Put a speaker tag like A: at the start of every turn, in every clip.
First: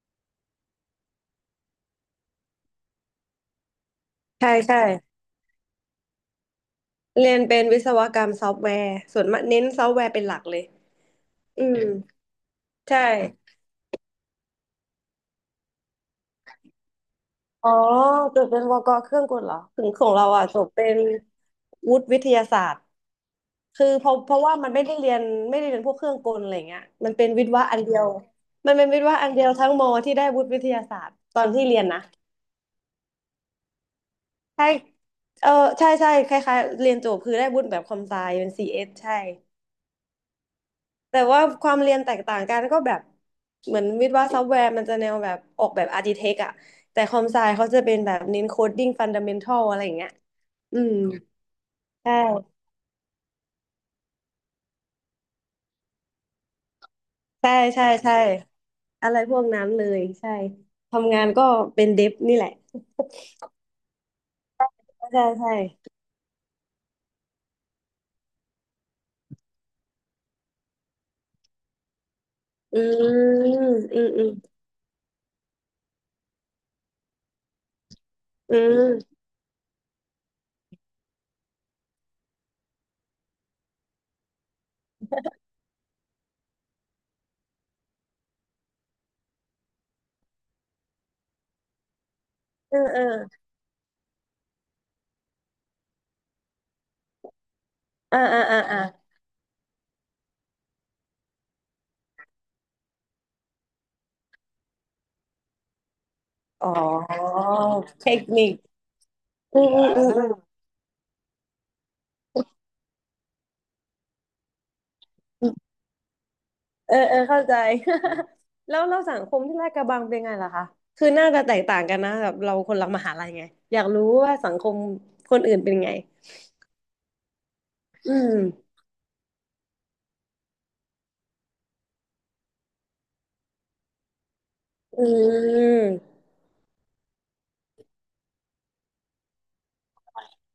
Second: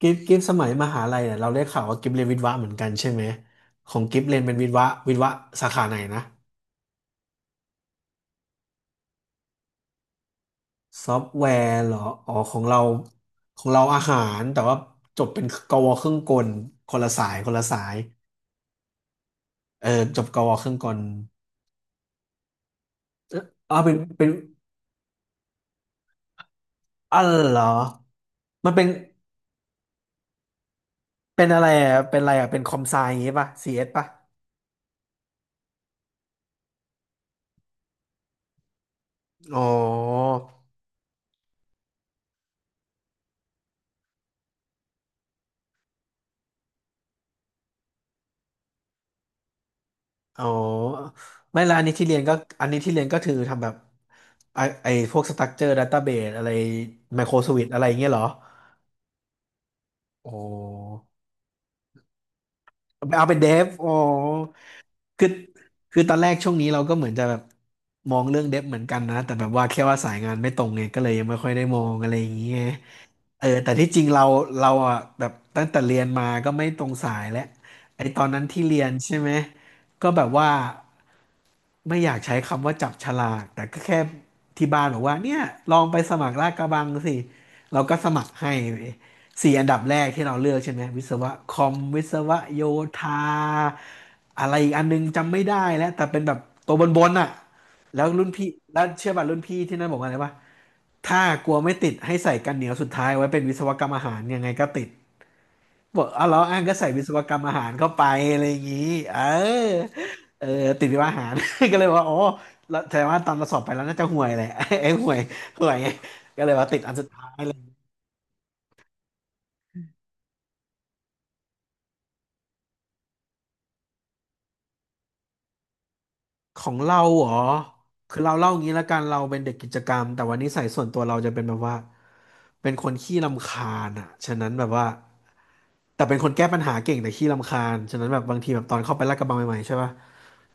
A: กิฟสมัยมหาลัยเนี่ยเราได้ข่าวว่ากิฟเรียนวิทย์วะเหมือนกันใช่ไหมของกิฟเรียน
B: ใช่
A: เป็นวิทย์
B: ใช่
A: วะวิทย์วะสาขาไหนนะ
B: เรียนเป็นวิศวกรรมซอฟต์แวร์ส่วนมากเน้นซอฟต์แวร์เป็นหลักเลย
A: ซอฟต์แว
B: อื
A: ร์
B: ม
A: เหรออ๋อของเรา
B: ใช่
A: ของเราอาหารแต่ว่าจบเป็นกวเครื่องกลคนละสายคนละ
B: อ๋อ
A: สาย
B: จบเป็นวกเครื่องกลเหรอถึ
A: เออ
B: งของ
A: จ
B: เรา
A: บก
B: อ่ะ
A: ว
B: จ
A: เค
B: บ
A: รื่องก
B: เป็น
A: ล
B: วุฒิวิทยาศาสตร์
A: เอออ๋อ
B: คือ
A: เป็น
B: เพราะ
A: เป็
B: เพ
A: น
B: ราะว่ามันไม่ได้เรียนพวกเครื่องกลอะไรเงี้ยมัน
A: อ๋อ
B: เป็นวิท
A: เห
B: ย์
A: รอ
B: วะอันเดียว
A: มั
B: มั
A: น
B: น
A: เป็
B: เป็
A: น
B: นวิทย์วะอันเดียวทั้งมอที่ได้วุฒิวิทยาศาสตร์ตอ
A: เป็
B: น
A: นอะ
B: ที่
A: ไร
B: เรียน
A: อ่ะ
B: นะ
A: เป็นอะไรอ่ะเป็นคอมไซอย่างงี้ป่ะซีเอสป่ะ
B: ใช่เออใช่ใช่คล้ายๆเรียนจบคือได้วุฒิแบบคอมไซเป็นซีเอสใช่
A: อ๋อ
B: แต่ว่าความเรียนแตกต่างกันก็แบบเหมือนวิศวะซอฟต์แวร์มันจะแนวแบบออกแบบอาร์ติเทคอะแต่คอมไซเขาจะเป็นแบบเน้นโคดดิ้งฟันดั เมนทัลอะไรอย่างเงี้ย
A: อ๋อ
B: อืม
A: ไม่ละอันนี้ที่
B: ใช
A: เรียนก็
B: ่
A: อันนี้ที่เรียนก็คือทำแบบไอพวกสตั๊กเจอร์ดัตต้าเบสอะไรไมโครส
B: ใช่
A: วิตอะไร
B: ใช่
A: อย่างเงี้ย
B: ใช่
A: เหรอ
B: อะไรพวกนั้นเลยใช่
A: โอ้
B: ทำงานก็เป็นเดฟนี่แหละ
A: เอาเป็นเดฟโอ้
B: ใช่
A: คือ
B: ใช่
A: คือตอนแรกช่วงนี้เราก็เหมือนจะแบบมองเรื่องเดฟเหมือนกันนะแต่แบบว่าแค่ว่าสายงานไม่ตรงไงก็เลยยังไม่ค่อยได้มองอะไรอย่างเงี้ย
B: อื
A: เออ
B: ม
A: แต่ที่จ
B: อื
A: ริง
B: มอื
A: เรา
B: ม
A: เราอ่ะแบบตั้งแต่เรียนมาก็ไม่ตรงสายแล้วไอตอนนั้น
B: อื
A: ที่เรียนใช่
B: ม
A: ไหมก็แบบว่า ไม่อยากใช้คำว่าจับฉลากแต่ก็แค่ที่บ้านบอกว่าเนี่ยลองไปสมัครลาดกระบังสิเราก็สมัครให้เว้ยสี่อันดับแรกที่เราเลือกใช่ไหมวิศวะคอมวิศวะโย
B: เออเออ
A: ธาอะไรอีกอันนึงจำไม่ได้แล้วแต่เป็นแบบตัวบนบนอ่ะแล้ว
B: อ่า
A: รุ่น
B: อ่า
A: พี่
B: อ่า
A: แล้
B: อ่า
A: วเชื่อป่ะรุ่นพี่ที่นั่นบอกว่าอะไรวะถ้ากลัวไม่ติดให้ใส่กันเหนียวสุดท้ายไว้เป็นวิศวกรรมอาหารยังไงก็ติด บอกเอาเหรออ้าง
B: อ๋อ
A: ก็ใส่วิศวกรรมอาหารเข้าไป
B: เทค
A: อะไร
B: นิค
A: อย่างนี้เอ
B: อืมอื
A: อ
B: มอืมอื
A: เออติดวิศวอาหาร ก็เลยว่าอ๋อแล้วแต่ว่าตอนเราสอบไปแล้วน่าจะห่วยแหละ ไอ้ห่วย
B: ม
A: ห่วยก็เลยว่าติดอั
B: เอ
A: น
B: อ
A: สุด
B: เออ
A: ท้าย
B: เข้า
A: เล
B: ใจ
A: ย
B: แล้วเราสังคมที่ลาดกระบังเป็นไงล่ะคะคือน่าจะแตกต่างกันนะแบบเราคนละมหาลัยไงอยากรู้ว่าสังคมคนอื่นเป็นไง
A: ของเราเหรอ
B: อื
A: คือเรา
B: ม
A: เล่างี้ละกันเราเป็นเด็กกิจกรรมแต่วันนี้ใส่ส่วนตัวเราจะเป็นแบบว่าเป็นคนขี้รำคาญอ่ะฉะนั้นแบบว่า
B: อืม
A: แต่เป็นคนแก้ปัญหาเก่งแต่ขี้รำคาญฉะนั้นแบบบางทีแบบตอนเข้าไปลาดกระบังใหม่ๆใช่ปะ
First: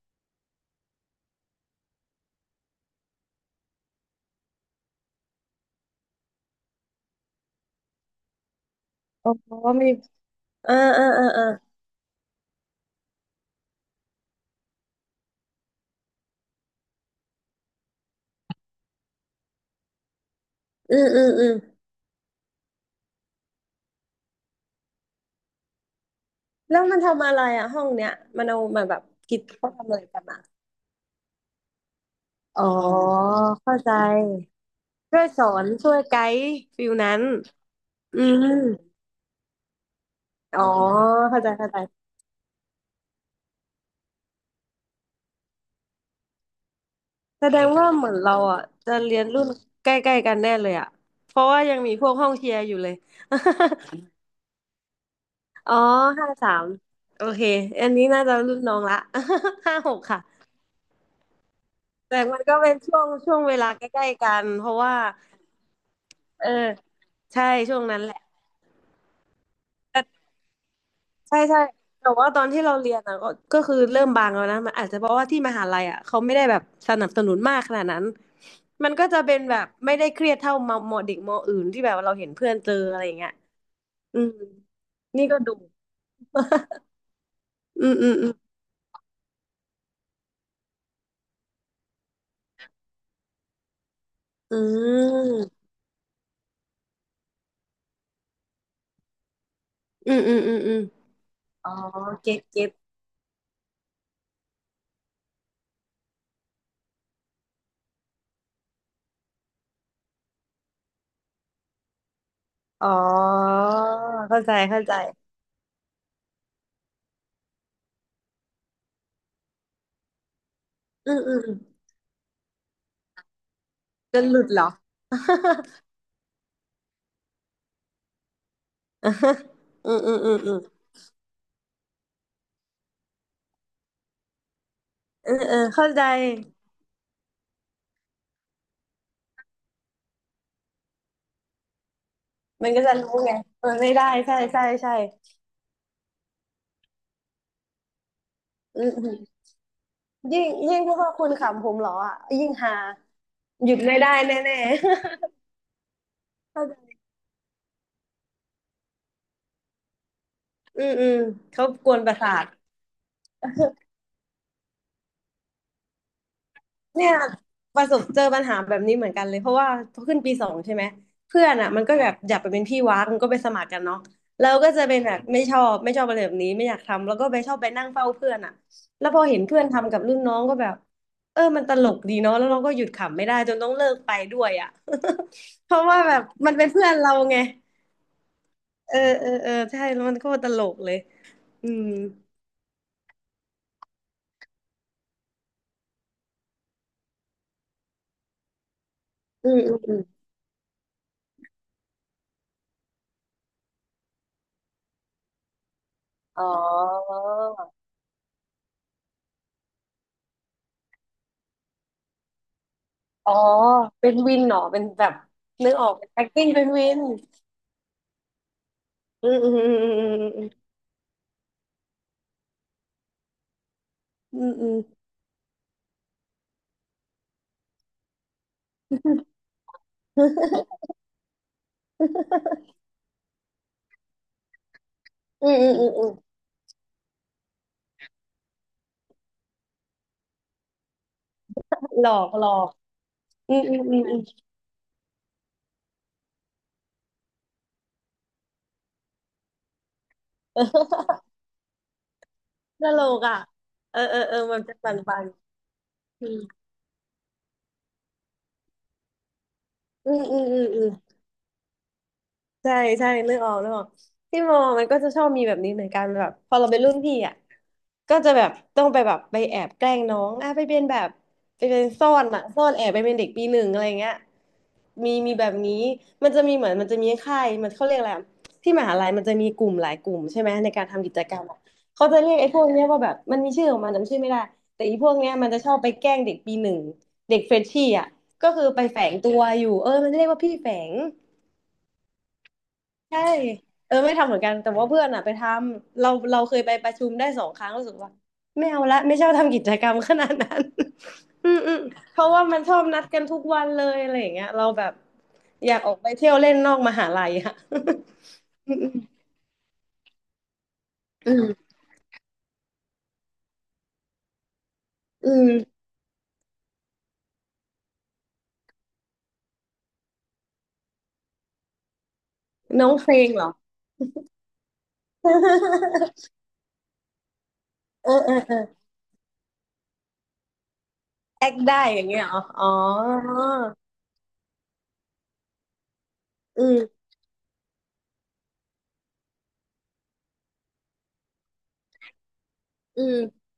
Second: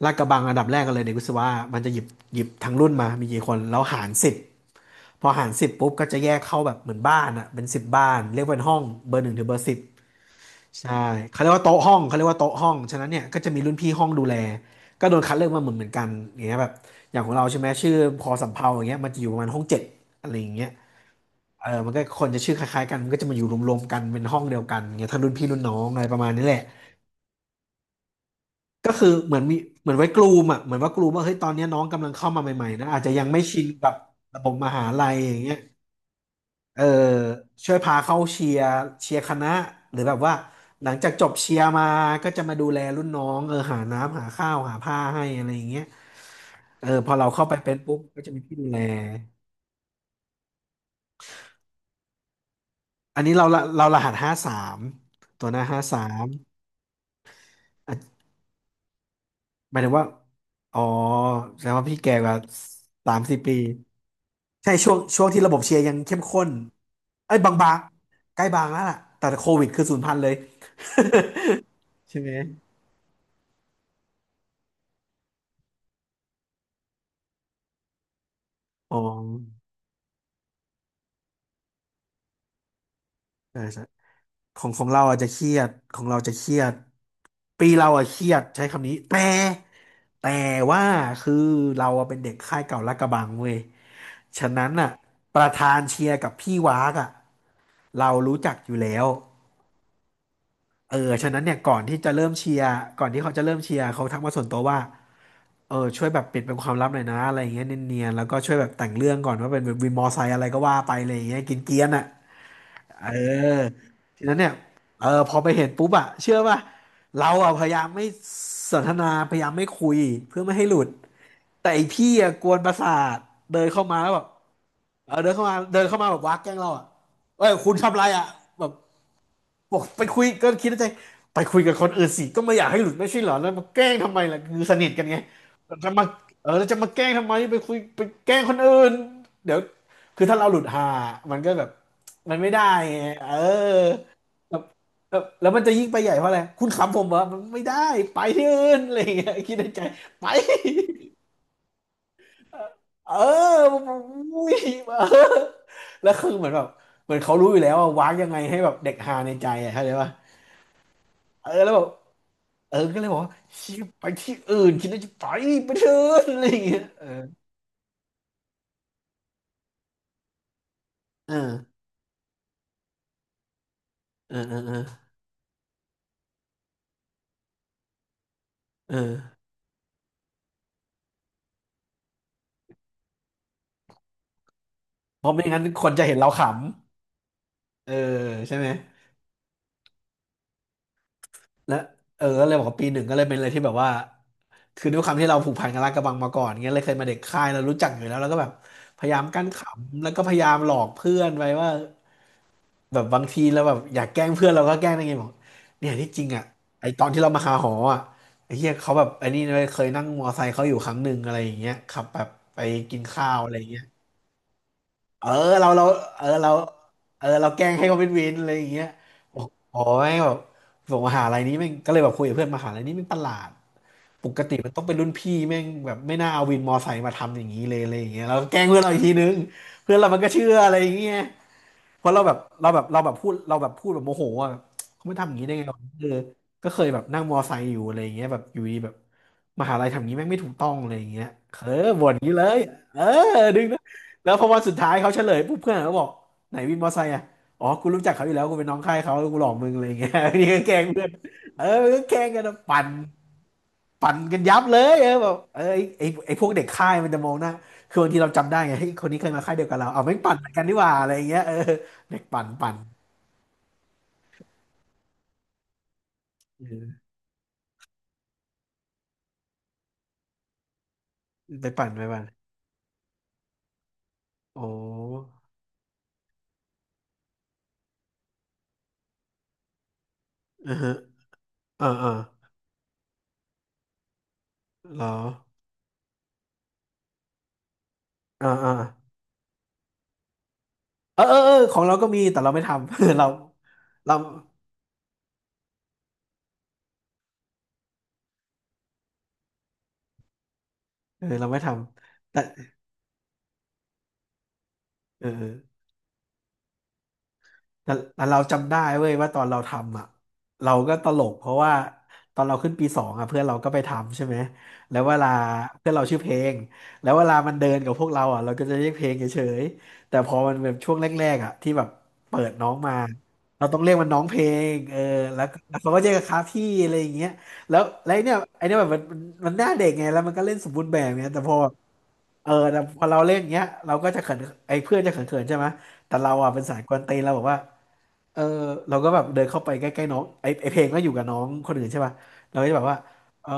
A: ลาดกระบังอันดับแรกกันเลยเด็กวิศวะมันจะหยิบหยิบทั้งรุ่นมามีกี่คนแล้วหารสิบ พอหารสิบปุ๊บก็จะแยกเข้าแบบเหมือนบ้านอะเป็นสิบบ้านเรียกว่าเป็นห้องเบอร์ห
B: อ๋อ
A: นึ่งถึงเบอร์สิบ
B: มีอ่า
A: ใช่
B: อ่าอ่า
A: เขา
B: อ่า
A: เรียกว่าโต๊ะห้องเขาเรียกว่าโต๊ะห้องฉะนั้นเนี่ยก็จะมีรุ่นพี่ห้องดูแลก็โดนคัดเลือกมาเหมือนเหมือนกันอย่างเงี้ยแบบอย่างของเราใช่ไหมชื่อพอสำเภาอย่างเงี้ยมันจะอยู่ประมาณห้องเจ็ดอะไรอย่างเงี้ย
B: อืมอืมอืม
A: เออมันก็คนจะชื่อคล้ายๆกันมันก็จะมาอยู่รวมๆกันเป็นห้องเดียวกันอย่างเงี้ยทั้งรุ่นพี่รุ่นน้องอะไรประมาณนี้แหละ
B: แล้วมันทำอะไรอะห้องเนี้ยมันเอามา
A: ก็
B: แบบ
A: คือเห
B: กิ
A: มือ
B: จ
A: นมี
B: เขา
A: เห
B: ทำ
A: มือ
B: อะ
A: น
B: ไร
A: ไว้ก
B: กัน
A: ลู
B: อะ
A: มอ่ะเหมือนว่ากลูมว่าเฮ้ยตอนเนี้ยน้องกำลังเข้ามาให
B: อ๋อ
A: ม่ๆนะอาจจะยังไม่ชิน
B: เข้า
A: กั
B: ใจ
A: บระบบมหาลัย
B: ช่วย
A: อย่า
B: ส
A: ง
B: อ
A: เงี้ย
B: น ช่วยไกด์
A: เออ
B: ฟิลนั้น
A: ช่วยพาเข้า
B: อื
A: เชีย
B: ม
A: ร์เชียร์คณะหรือแบบว่า
B: อ๋อ
A: หลังจากจบ
B: เข้าใจ
A: เชียร์
B: เข้าใจ
A: มาก็จะมาดูแลรุ่นน้องเออหาน้ำหาข้าวหาผ้าให้อะไรอย่างเงี้ยเออพอเราเข้า
B: แส
A: ไป
B: ดง
A: เป็น
B: ว่า
A: ปุ๊บ
B: เหมือน
A: ก็จะ
B: เรา
A: มีพี่
B: อ่ะ
A: ดูแล
B: จะเรียนรุ่นใกล้ๆกันแน่เลยอ่ะเพราะว่ายังมีพวกห้องเชียร์อยู่เลย
A: อันนี้เราละเรารหัสห้าสามตัวหน้า
B: อ๋อ
A: ห้าสาม
B: ห้าสามโอเค อันนี้น่าจะรุ่นน้องละ
A: ห
B: ห้า
A: มายถึ
B: ห
A: ง
B: ก
A: ว่า
B: ค่ะ
A: อ๋อแสดงว่าพี่แก่
B: แต่
A: กว่า
B: มันก็เป็นช่วง
A: สาม
B: ช่
A: สี่
B: วง
A: ปี
B: เวลาใกล้ๆกันเพ
A: ใช่
B: ราะ
A: ช่ว
B: ว่า
A: งช่วงที่ระบบเชียร์ยังเข้มข้
B: เออ
A: นเอ้ย
B: ใช่
A: บา
B: ช่
A: ง
B: วงนั้นแหละ
A: ๆใกล้บางแล้วล่ะแต่โควิดคือศูน
B: แต่
A: ย์พันเลย
B: ใช่ใช่แต่
A: ใช่ไห
B: ว่า
A: ม
B: ตอนที่เราเรียนอ่ะก็คือเริ่มบางแล้วนะมันอาจจะเพราะว่าที่มหาลัยอ่ะเขาไม่ได้แบบสนับสนุนมากขนาดนั้น มัน
A: อ๋อ
B: ก็จะเป็นแบบไม่ได้เครียดเท่ามมเด็กมอื่นที่แบบเราเห็นเพื่อนเจออะไรอย่างเงี้ย
A: ใช่ใช่
B: อืม
A: ของเราอาจ
B: นี่
A: จะ
B: ก็
A: เครี
B: ดู
A: ยดของเราจะเครียด ปีเรา
B: อืม
A: อะ
B: อืม
A: เค
B: อื
A: รี
B: ม
A: ยดใช้คำนี้แต่แต่ว่าคือเราอะเป็นเด็กค่ายเก่าลาดกระบังเว้ยฉะ
B: อื
A: นั้นอะ
B: ม
A: ประธานเชียร์กับพี่วากอะเรารู้จักอยู่แล้ว
B: อืมอืมอืมอืม
A: เออฉะนั้นเนี่ย
B: อ๋อ
A: ก่อนที่จะเริ่ม
B: เก็ต
A: เชีย
B: เก็
A: ร์
B: ต
A: ก่อนที่เขาจะเริ่มเชียร์เขาทักมาส่วนตัวว่าเออช่วยแบบปิดเป็นความลับหน่อยนะอะไรอย่างเงี้ยเนียนๆแล้วก็ช่วยแบบแต่งเรื่องก่อนว่าเป็นวินมอไซค์อะไรก็ว่าไปอะไรอย่างเงี้ยกินเกรียนๆอะ
B: อ๋อ
A: เออทีนั้น
B: เข้า
A: เนี่
B: ใจ
A: ย
B: เข้าใจ
A: เออพอไปเห็นปุ๊บอะเชื่อป่ะเราอะพยายามไม่สนทนาพยายามไม่คุยเพื่อไม่ให้หลุด
B: อืมอืมอืม
A: แต่ไอพี่อะกวนประสาทเดินเข้ามาแล้ว
B: จ
A: แบบ
B: นหลุดเหรอ
A: เออเดินเข้ามาเดิน เข้ามาแบบวักแกล้งเราอะเอ้ยคุณทำอะไรอ่ะแบบ บอก
B: อืม
A: ไป
B: อืม
A: คุย
B: อืม
A: ก็
B: อืม
A: คิดในใจไปคุยกับคนอื่นสิก็ไม่อยากให้หลุดไม่ใช่เหรอแล้วมาแกล้งทำไมล่ะคือสนิทกันไง
B: เออเออ
A: แล้ว
B: เข้า
A: จะ
B: ใจ
A: มาเออแล้วจะมาแกล้งทำไมไปคุยไปแกล้งคนอื่นเดี๋ยวคือถ้าเราหลุดหามันก็แบบมันไม่ได้
B: มันก็จะ
A: ไง
B: รู้
A: เออ
B: ไงเออไม่ได้ใช่
A: แล้ว
B: ใช่ใช่
A: แล้วมันจะยิ่งไปใหญ่เพราะอะไรคุณขำผมเหรอมันไม่ได้ไปที่อื่น
B: อืม
A: อะไรอ
B: อื
A: ย่า
B: ม
A: งเงี้ยคิดในใจไป
B: ยิ่งยิ่งเพราะว่าคุณขำผมเหรออ่ะยิ่งหา
A: เอ
B: ห
A: อ
B: ยุดไม่ได้
A: อุ้ย
B: แน่
A: เอ
B: ๆ
A: อแล้วคือเหมือ นแบ
B: เข้า
A: บ
B: ใจ
A: เหมือนเขารู้อยู่แล้วว่าวางยังไงให้แบบเด็กฮาในใจอ่ะเข้าใจป่ะ
B: อืมอืม
A: เออ
B: เขา
A: แล้วแบบ
B: กวนประสาท
A: เออก็เลยบอกว่าเชี่ยไปที่อื่นคิดว่าจะไปไปเถอะอะไรอย่างเงี้ยเอ
B: เนี่
A: อ
B: ยประสบเจอปัญหาแบบนี้เหมือนกันเลยเพราะว่าพอขึ้นปีสองใช่ไหม
A: เออ
B: เพื่อนอ่ะมันก็แบบอยากไปเป็นพี่วักมันก็ไปสมัครกันเนาะ
A: เออ
B: เรา
A: เออ
B: ก็
A: เออ
B: จะเป็นแบบไม่ชอบอะไรแบบนี้ไม่อยากทำแล้วก็ไปชอบไปนั่งเฝ้าเพื่อนอ่ะแล้วพอ
A: เออ
B: เห็นเพื่อนทำกับรุ่นน้องก็แบบเออมันตลกดีเนาะแล้วเราก็หยุดขำไม่ได้จนต้องเลิกไปด้วยอ่ะ
A: เพราะไม่งั้น
B: เพ
A: ค
B: ราะ
A: น
B: ว่า
A: จะเห็
B: แบ
A: น
B: บ
A: เราขำ
B: มันเป็นเพื่อนเราไง
A: เออใช่ไหม
B: เออเออเออใช่แล้วมันก็ตลกเลยอื
A: และ
B: ม
A: เออก็เลยบอกว่าปีหนึ่งก็เลยเป็นอะไรที่แบบว่าคือด้วยความที่เราผูกพันกับลาดกระบังมาก่อนเงี้ยเลยเคยมาเด็กค่ายเรารู้จักอยู่แล้วแล้วก็แบบพยายามกั้น
B: อื
A: ข
B: มอืมอ
A: ำแล้ว
B: ม
A: ก็พยายามหลอกเพื่อนไปว่า แบบบางทีเราแบบอยากแกล้งเพื่อนเราก็แกล้งได้ไงบอกเนี่ยที่จริง
B: อ๋
A: อ่ะ
B: อ
A: ไอตอนที่เรามาหาหออ่ะไอเฮียเขาแบบไอนี่เลยเคยนั่งมอไซค์เขาอยู่ครั้งหนึ่งอะไรอย่างเงี้ยขับแบบไปกินข้า
B: อ๋อ
A: วอะไรอย่างเงี้ย
B: เป็นวินเหรอเป็นแบบ
A: เออเรา
B: นึก
A: เรา
B: ออกเป็น
A: เออเรา
B: acting เป็นวิน
A: เออเราแกล้งให้เขาเป็นวินอะไรอย่างเงี้ย
B: อื
A: บ
B: ม
A: อก
B: อืม
A: อ๋อแม่งแบ
B: อ
A: บบอกมหาลัยนี้แม่งก็เลยแบบคุยกับเพื่อนมหาลัยนี้แม่งประหลาดปก
B: ืม
A: ติ
B: อื
A: มัน
B: ม
A: ต้องเป็นรุ่นพี่แม่งแบบไม่น่าเอาวินมอไซค์มาทำอย่างนี้เลยอะไรอย่างเงี้ยเราก็แกล้งเพื่อนเราอีกทีนึงเพื่อนเรามันก็เชื่ออะไรอย่างเงี้ย เพราะเราแบบเราแบบเราแบบพูดเราแบบพูดแบบโมโหอ่ะเขาไม่ทำอย่างนี้ได้ไงวะ
B: อื
A: เออ
B: ม
A: ก็เคยแบบนั่งมอไซค์อยู่อะไรอย่างเงี้ยแบบอยู่ดีแบบมหาลัยทำอย่างนี้แม่งไม่ถูกต้องอะไรอย่างเงี้ยเออ
B: หล
A: บ่น
B: อ
A: อย่าง
B: ก
A: นี้
B: ห
A: เล
B: ลอ
A: ย
B: ก
A: เออ
B: อื
A: ดึ
B: ม
A: ง
B: อื
A: นะ
B: มอืมอืม
A: แล้วพอวันสุดท้ายเขาเฉลยปุ๊บเพื่อนเขาบอกไหนวินมอไซค์อ่ะอ๋อกูรู้จักเขาอยู่แล้วกูเป็นน้องค่ายเขากูหลอกมึงอะไรอย่างเงี้ย นี่ก็แกล้งเพื่อน เออก็แกล้งกันนะปั่
B: ต
A: น
B: ลกอ่ะเออ
A: ปั่
B: เอ
A: น
B: อเอ
A: กั
B: อ
A: นยั
B: มั
A: บ
B: นเป็
A: เล
B: นปั
A: ย
B: น
A: เออ
B: ปัน
A: แบบเออไอ้ไอ้
B: อื
A: ไอ้
B: ม
A: พวกเด็กค่ายมันจะมองหน้าคือบางทีเราจำได้ไงเฮ้ยคนนี้เคยมาค่ายเดียวกับเราเอา
B: อื
A: ไม่ง
B: ม
A: ปั่น
B: อื
A: เห
B: ม
A: มือน
B: อื
A: กันดีก
B: ม
A: ว่าอะไรอย่างเงี้ยเออเด็กปั่นปั่
B: ใช่
A: น
B: ใช่เลือกออกเลือกออกที่มอมันก็จะชอบมีแบบนี้เหมือนกันแบบพอเราเป็นรุ่น
A: เออ
B: พี่อ่ะก็จะแบบต้องไปแอบแกล้งน้องอ่ะไปเป็นแบบไป
A: ไป
B: เป็
A: ปั่
B: น
A: นไป
B: ซ่อ
A: ปั่น
B: นอ่ะซ่อนแอบไปเป็นเด็กปีหนึ่งอะไรเงี้ย
A: โอ้
B: มีมีแบบนี้มันจะมีค่ายมันเขาเรียกอะไรอะที่มหาลัยมันจะมีกลุ่มหลายกลุ่มใช่ไหมใน
A: เออ
B: การ
A: ฮะ
B: ทำกิจกรรมอะ
A: เออเอ
B: เขา
A: อ
B: จะเรียกไอ้พวกเนี้ยว่าแบบมันมีชื่อของมันจำชื่อไม่ได้แต่อี
A: เหร
B: พ
A: อ
B: วกเนี้ยมันจะชอบไปแกล้งเด็กปีหนึ่งเด็กเฟรชชี่อ่ะ
A: เออ
B: ก็คือ
A: เออ
B: ไปแฝงตัวอยู่เออมันเรียกว่าพี่แฝง
A: เออเออเออของเราก็มีแต่เราไม่ทำ
B: ใช่
A: เรา
B: เออไม่
A: เรา
B: ทำเหมือนกันแต่ว่าเพื่อนอ่ะไปทำเราเคยไปประชุมได้สองครั้งรู้สึกว่าไม่เอาละไม่ชอบทำกิจกรรมขนาดนั้น
A: เออ เรา
B: อื
A: ไม่
B: ม
A: ท
B: อืมเพ
A: ำ
B: ราะ
A: แต่
B: ว่ามันชอบนัดกันทุกวันเลยอะไรอย่างเงี้ยเราแบบ
A: เอ
B: อยา
A: อ
B: กออกไปเที่ยวเล่นนอกมหาลัยอะ
A: แต่เรา จำ
B: อื
A: ได้เว้ย
B: ม
A: ว่าตอนเราทำอ่ะเราก็ตล
B: อื
A: กเพราะ
B: ม
A: ว่าตอนเราขึ้นปีสองอ่ะเพื่อนเราก็ไปทำใช่ไหมแล้วเวลา
B: อืม
A: เพื่อนเราชื่อเพลงแล้วเวลามันเดินกับพวกเราอ่ะเราก็จะเรียกเพลงเฉยๆแต่พอมันแบบช่วงแรกๆอ่ะที่แบบเปิดน้อง
B: น้อ
A: มา
B: งเพลงเหรอ
A: เราต้องเรียกมันน้องเพลงเออแล้วเขาก็เรียกกันค รับพี่อะไรอย่างเงี้ยแล้ว
B: เอ
A: แล้
B: อ
A: วไอ้
B: เอ
A: เนี่ย
B: อเออ
A: ไอ้เนี่ยแบบมันหน้าเด็กไงแล้วมันก็เล่นสมบูรณ์แบบเนี่ยแต่
B: แอ
A: พอ
B: คได้อย่างเงี้ยเหรอ
A: เออ
B: อ๋อ
A: แต่พอเราเล่นอย่างเงี้ยเราก็จะเขินไอ้เพื่อนจะเขินๆใช่ไหมแต่เราอ่ะเป็
B: อื
A: นสายกว
B: ม
A: นตีนเราบอกว่า เออเราก็แบบเดินเข้าไปใกล้ๆน้องไอเพลงก็อยู่กับน้องคนอื่นใช่ป่ะเราก็จะแบบว่า
B: อื
A: เอ
B: ม
A: อ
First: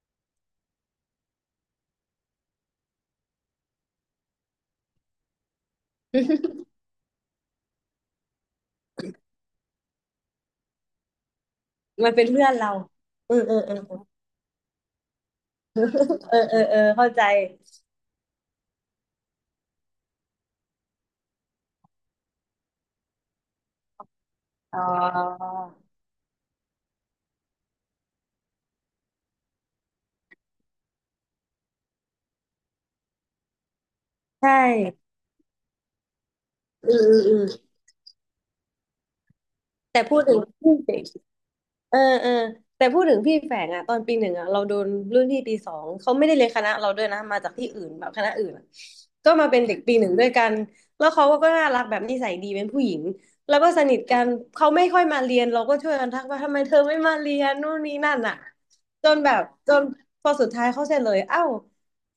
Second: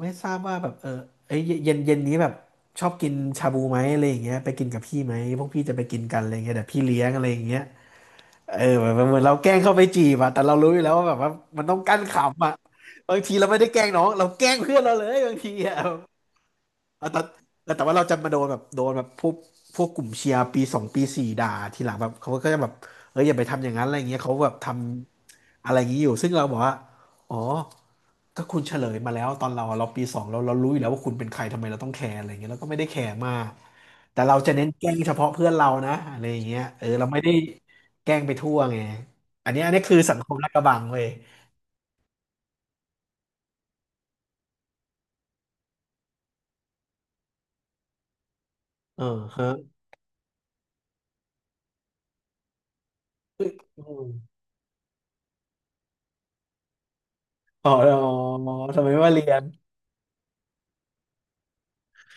A: ไม่ทราบว่าแบบเออไอยเย็นเย็นนี้แบบชอบกินชาบูไหมอะไรอย่างเงี้ยไปกินกับพี่ไหมพวกพี่จะไปกินกันอะไรเงี้ยเดี๋ยวพี่เลี้ยงอะไรอย่างเงี้ยเออแบบเหมือนเราแกล้งเข้าไปจีบอะแต่เรารู้อยู่แล้วว่าแบบว่ามันต้องกั้น
B: มันเป็นเพื่
A: ขำ
B: อ
A: อะ
B: นเรา
A: บางที
B: อืม
A: เรา
B: เออ
A: ไม่ได้
B: อ
A: แกล้งน้อง
B: ม
A: เราแกล้งเพื่อนเราเลยบางทีอะ
B: เออเออเออ
A: เอา
B: เข้า
A: แต่
B: ใจ
A: แต่ว่าเราจะมาโดนแบบโดนแบบพวกกลุ่มเชียร์ปีสองปีสี่ด่าทีหลังแบบเขาก็จะแบบเอออย่าไปทำอย่างนั้นอะไรเงี้ยเขาแบบท
B: อ๋อ
A: ำ อะไรอย่างนี้อยู่ซึ่งเราบอกว่าอ๋อก็คุณเฉลยมาแล้วตอนเราปีสองเรารู้อยู่แล้วว่าคุณเป็นใครทำไมเราต้องแคร์อะไรอย่างเงี้ยเราก็ไม่ได้แคร์มากแต่เรา
B: ใช
A: จะเน้นแกล้ง
B: ่
A: เฉพาะเพื่อนเรานะอะไรอย่างเงี้ยเออ
B: อืม
A: เรา
B: อื
A: ไม่
B: ม
A: ได้
B: อืม
A: แกล้งไปทั่วไงอันนี้คือ
B: แต่
A: สั
B: พู
A: ง
B: ด
A: ค
B: ถึ
A: ม
B: ง
A: ลาดกระบังเว้ย
B: เออเออแต่พูดถึงพี่แฝงอ่ะตอนปีหนึ่งอ่ะเราโดนรุ่นพี่ปีสองเขาไม่ได้เรียนคณะเราด้วยนะมาจากที่อื่นแบบคณะอื่นอะ
A: เออ
B: ก็
A: ฮะ
B: มาเป็นเด็กปีหนึ่งด้วยกันแล้วเขาก็น่ารักแบบนิสัยดีเป็นผู้หญิงแล้วก็
A: อ
B: สนิท
A: ม
B: กันเขาไม่ค่อยมาเรียนเราก็ช่วยกันทักว่าทำไมเธอไม่มาเรียน
A: อ๋อ
B: นู่นนี่นั่นอ่ะ
A: อ๋อทำไมไม่
B: จ
A: มา
B: น
A: เรี
B: แบ
A: ย
B: บ
A: น
B: จนพอสุดท้ายเขาเสร็จเลยเอ้า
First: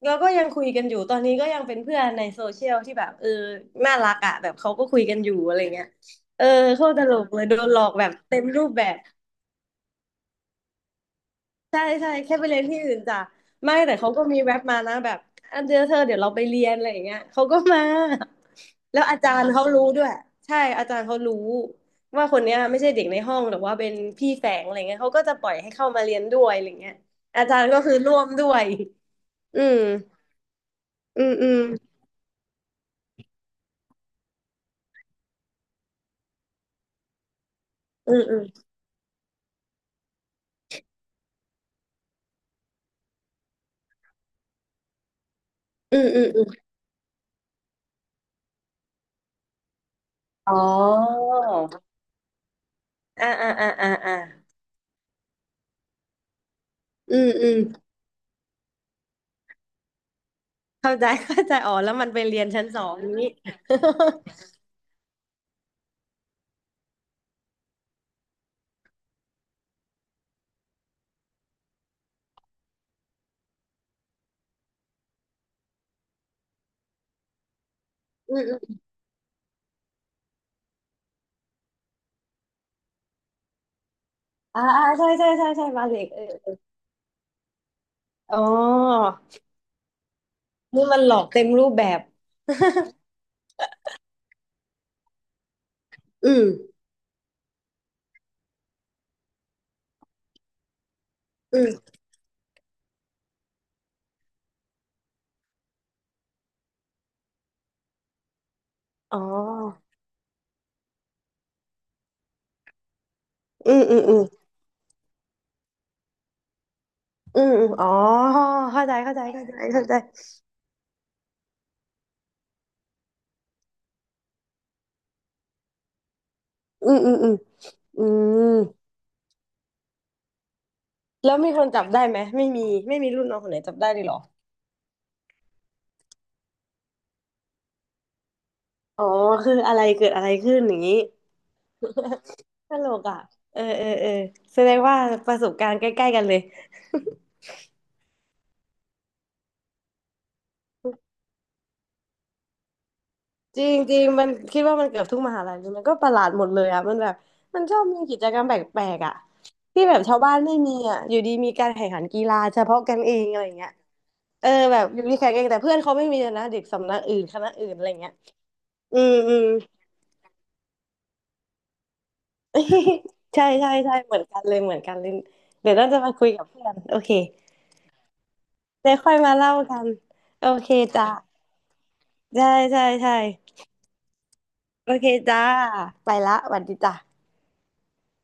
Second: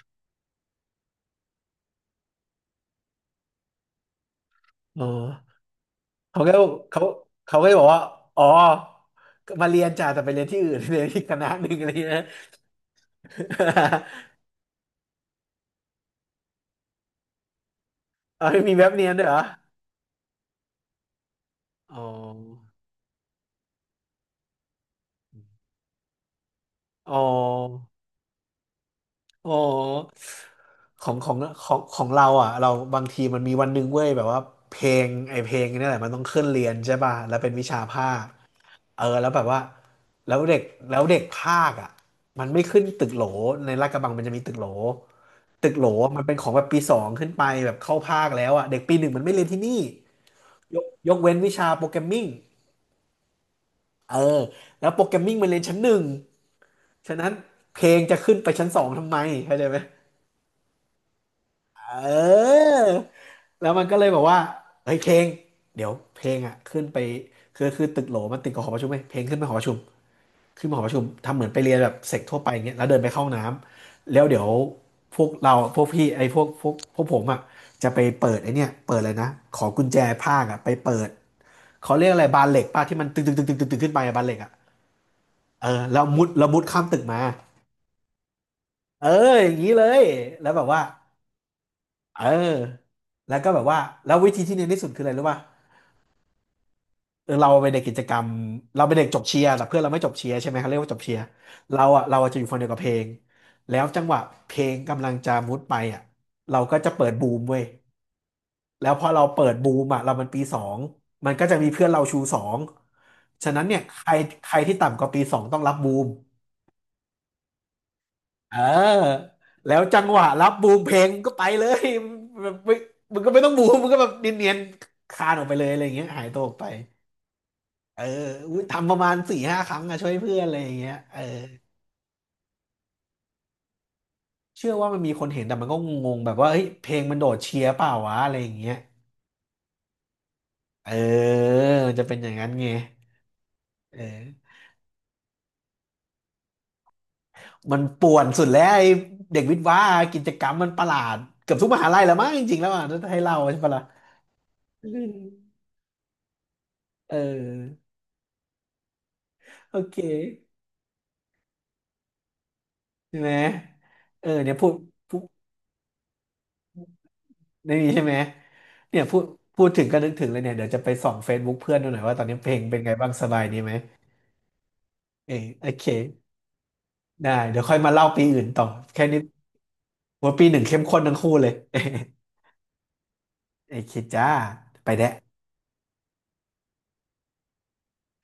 B: เราก็ยังคุยกันอยู่ตอนนี้ก็ยังเป็นเพื่อนในโซเชียลที่แบบเออน่ารักอ่ะแบบเขาก็คุ
A: อ๋
B: ย
A: อ
B: กันอยู่อะไรเงี้ย
A: เขา
B: เออ
A: ก็
B: โคตรต
A: เขา
B: ลกเลยโด
A: เขาก็
B: น
A: จะ
B: หล
A: บ
B: อ
A: อก
B: ก
A: ว่า
B: แบบเต็
A: อ๋อ
B: มรูปแบบ
A: มาเรียนจ้าแต่ไปเรียนที่อื่น เรียนที่คณะหนึ่ง
B: ใช่
A: อะไร
B: ใช่
A: เงี้ย
B: แค่ไปเรียนที่อื่นจ้ะไม่แต่เขาก็ มีแว็บมานะแบบอันเดียวเธอเดี๋ยวเราไปเรียนอะไรอย่างเงี้ยเขาก็มา
A: เอาไม่มีแบบ
B: แล้ว
A: เนียน
B: อา
A: ด้วย
B: จา
A: เหรอ
B: รย์เขารู้ด้วยใช่อาจารย์เขารู้
A: อ๋อ
B: ว่าคนเนี้ยไม่ใช่เด็กในห้องหรือว่าเป็นพี่แฝงอะไรเงี้ยเขาก็จะปล่อยให้เข้ามาเรียนด้วยอะไรเงี้ย
A: อ๋อ
B: อาจารย์ก็คือร่วมด้วย
A: อ๋อ
B: อืม
A: ของ
B: อื
A: ขอ
B: ม
A: ง
B: อืม
A: ของเราอ่ะเราบางทีมันมีวันหนึ่งเว้ยแบบว่าเพลงไอเพลงนี่แหละมันต้องขึ้นเรียนใช่ป่ะแล้วเป็นวิชาภา
B: อืม
A: ค
B: อืม
A: เออแล้วแบบว่าแล้วเด็กแล้วเด็กภาคอ่ะมันไม่ขึ้นตึกโหลในลาดกระบังมันจะมีตึกโหลตึกโหลอ
B: อืม
A: มั
B: อื
A: น
B: ม
A: เป็น
B: อื
A: ของแบ
B: ม
A: บปีสองขึ้นไปแบบเข้าภาคแล้วอ่ะเด็กปีหนึ่งมันไม่เรียนที่นี่
B: อ๋อ
A: ยกเว้นวิชาโปรแกรมมิ่ง
B: อ่าอ่าอ่าอ่า
A: เอ
B: อ่า
A: อแล้วโปรแกรมมิ่งมันเรียนชั้นหนึ่ง
B: อื
A: ฉะนั้
B: ม
A: น
B: อืม
A: เพลงจะขึ้นไปชั้นสองทำไมเข้าใจไหม
B: เข้าใจเข้าใจอ๋อแล้วมันไปเรียนชั้น
A: เออ
B: สองนี้
A: แล้วมันก็เลยบอกว่าเฮ้ยเพลงเดี๋ยวเพลงอ่ะขึ้นไปคือตึกโหลมันติดกับหอประชุมไหมเพลงขึ้นไปหอประชุมขึ้นมาหอประชุมทำเหมือนไปเรียนแบบเสกทั่วไปอย่างเงี้ยแล้วเดินไปเข้าห้องน้ำแล้วเดี๋ยวพวกเราพวกพี่ไอ้พวกผมอ่ะจะไป เปิ
B: อื
A: ดไอ้เนี่ย
B: ม
A: เปิดเลยนะขอกุญแจภาคอ่ะไปเปิดเขาเรียกอะไรบานเหล็กป้าที่มันตึงตึงตึงตึงตึงตึงขึ้นไปอะบานเหล็กอ่ะ
B: อ่าอ่าใช่ใช่ใช่ใช่
A: เออ
B: บาเหล็
A: แล้ว
B: กเอ
A: มุดแล้ว
B: อ
A: มุดข้ามตึกมา
B: อ๋อ
A: เอออย่างนี้เลยแล้วแบบว่า
B: นี่มันหลอกเต็มรูปแบบ
A: เออแล้วก็แบบว่าแล้ววิธีที่เนียนที่สุดคืออะไรรู้ป่ะ
B: อืม
A: เออเราเป็นเด็กกิจกรรมเราเปเด็กจบเชียร์แต่เพื่อนเราไม่จบเชียร์ใช่ไหมเขาเรียกว่าจบเชียร์
B: อืม
A: เราอะจะอยู่ฝั่งเดียวกับเพลงแล้วจังหวะเพลงกำลังจะมุดไปอะเราก็จะเปิดบูมเว้ยแล้วพอ
B: อ๋อ
A: เราเปิดบูมอะเรามันปีสองมันก็จะมีเพื่อนเราชูสองฉะนั้น
B: อื
A: เนี่ย
B: มอื
A: ใค
B: ม
A: ร
B: อืม
A: ใครที่ต่ำกว่าปีสองต้องรับบูม
B: อืมอืมอ๋อ
A: เอ
B: เข้าใจเข้า
A: อ
B: ใจเข้าใจ
A: แล้ว
B: เข้าใจ
A: จังหวะรับบูมเพลงก็ไปเลยแบบไม่มึงก็ไม่ต้องบูมมึงก็แบบเนียนๆคลานออกไปเลยอะไรอย่างเงี้ยหายตัวออกไป
B: อืมอืมอืม
A: เอ
B: อื
A: ออุ๊
B: ม
A: ยทำประมาณสี่ห้าครั้งอะช่วยเพื่อนอะไรอย่างเงี้ยเออ
B: แล้วมีคนจับได้ไหมไม่มีไม่มีรุ่นน้องคนไหนจับได้เลยเหรอ
A: เชื่อว่ามันมีคนเห็นแต่มันก็งงๆแบบว่าเฮ้ยเพลงมันโดดเชียร์เปล่าวะอะไรอย่างเงี้ย
B: อ๋อคืออะไรเกิดอะไรขึ้นอย่าง
A: เออ
B: นี้
A: มันจะเป็นอย่างนั้นไง
B: ตลกอ่ะเออเออ
A: เอ
B: เออ
A: อ
B: แสดงว่าประสบการณ์ใกล้ๆกันเลย
A: มันป่วนสุดแล้วไอ้เด็กวิทย์ว่ากิจกรรมมันประหลาดเกือบทุกมหาลัยแล้วมั้งจริงๆแล้วอ่ะถ้าให้เล่าใช่
B: จริ
A: ปะ
B: ง
A: ล่ะ
B: จริงมันคิดว่ามั
A: อื
B: นเกือบ
A: ม
B: ทุกมหาลัยเลยมันก็ประหลาดหมดเลยอ่ะมันแบ
A: เอ
B: บมันชอ
A: อ
B: บมีกิจกรรมแปลกๆอ่ะ
A: โอ
B: ที่แบ
A: เค
B: บชาวบ้านไม่มีอ่ะอยู่ดีมีการแข่งขันกีฬาเฉพาะกันเอ
A: ใช่
B: ง
A: ไหม
B: อะไรเงี้ย
A: เออ
B: เออ
A: เนี่ยพูด
B: แบบอยู่ดี
A: พูด
B: แข่งเองแต่เพื่อนเขาไม่มีเลยนะเด็กสำนักอื่นคณะอื่
A: ใน
B: นอะไร
A: นี้ใช่
B: เงี้
A: ไห
B: ย
A: ม
B: อื
A: เนี่ย
B: ม
A: พูด
B: อืม
A: พูดถึงก็นึกถึงเลยเนี่ยเดี๋ยวจะไปส่อง Facebook เพื่อนดูหน่อยว่าตอนนี้เพลงเป็นไงบ้างส บาย
B: ใช่
A: ดี
B: ใช่
A: ไหม
B: ใช่เหมือนกันเลยเหมือนกันเลย
A: เออโอ
B: เดี๋ยว
A: เค
B: ต้องจะมาคุยกับเพื่อนโอเค
A: ได้เดี๋ยวค่อยมาเล่าปีอื่นต่อ
B: เดี๋ยว
A: แค่
B: ค่อย
A: นี้
B: มาเล่ากัน
A: ว่าปี
B: โอ
A: หนึ่ง
B: เค
A: เข้มข้น
B: จ้ะ
A: ทั้งคู่เลย
B: ใช่ใช่ใช่
A: เออโอเคจ้าไป
B: โอเค
A: แล้ว
B: จ้าไปละสวัสดีจ้ะ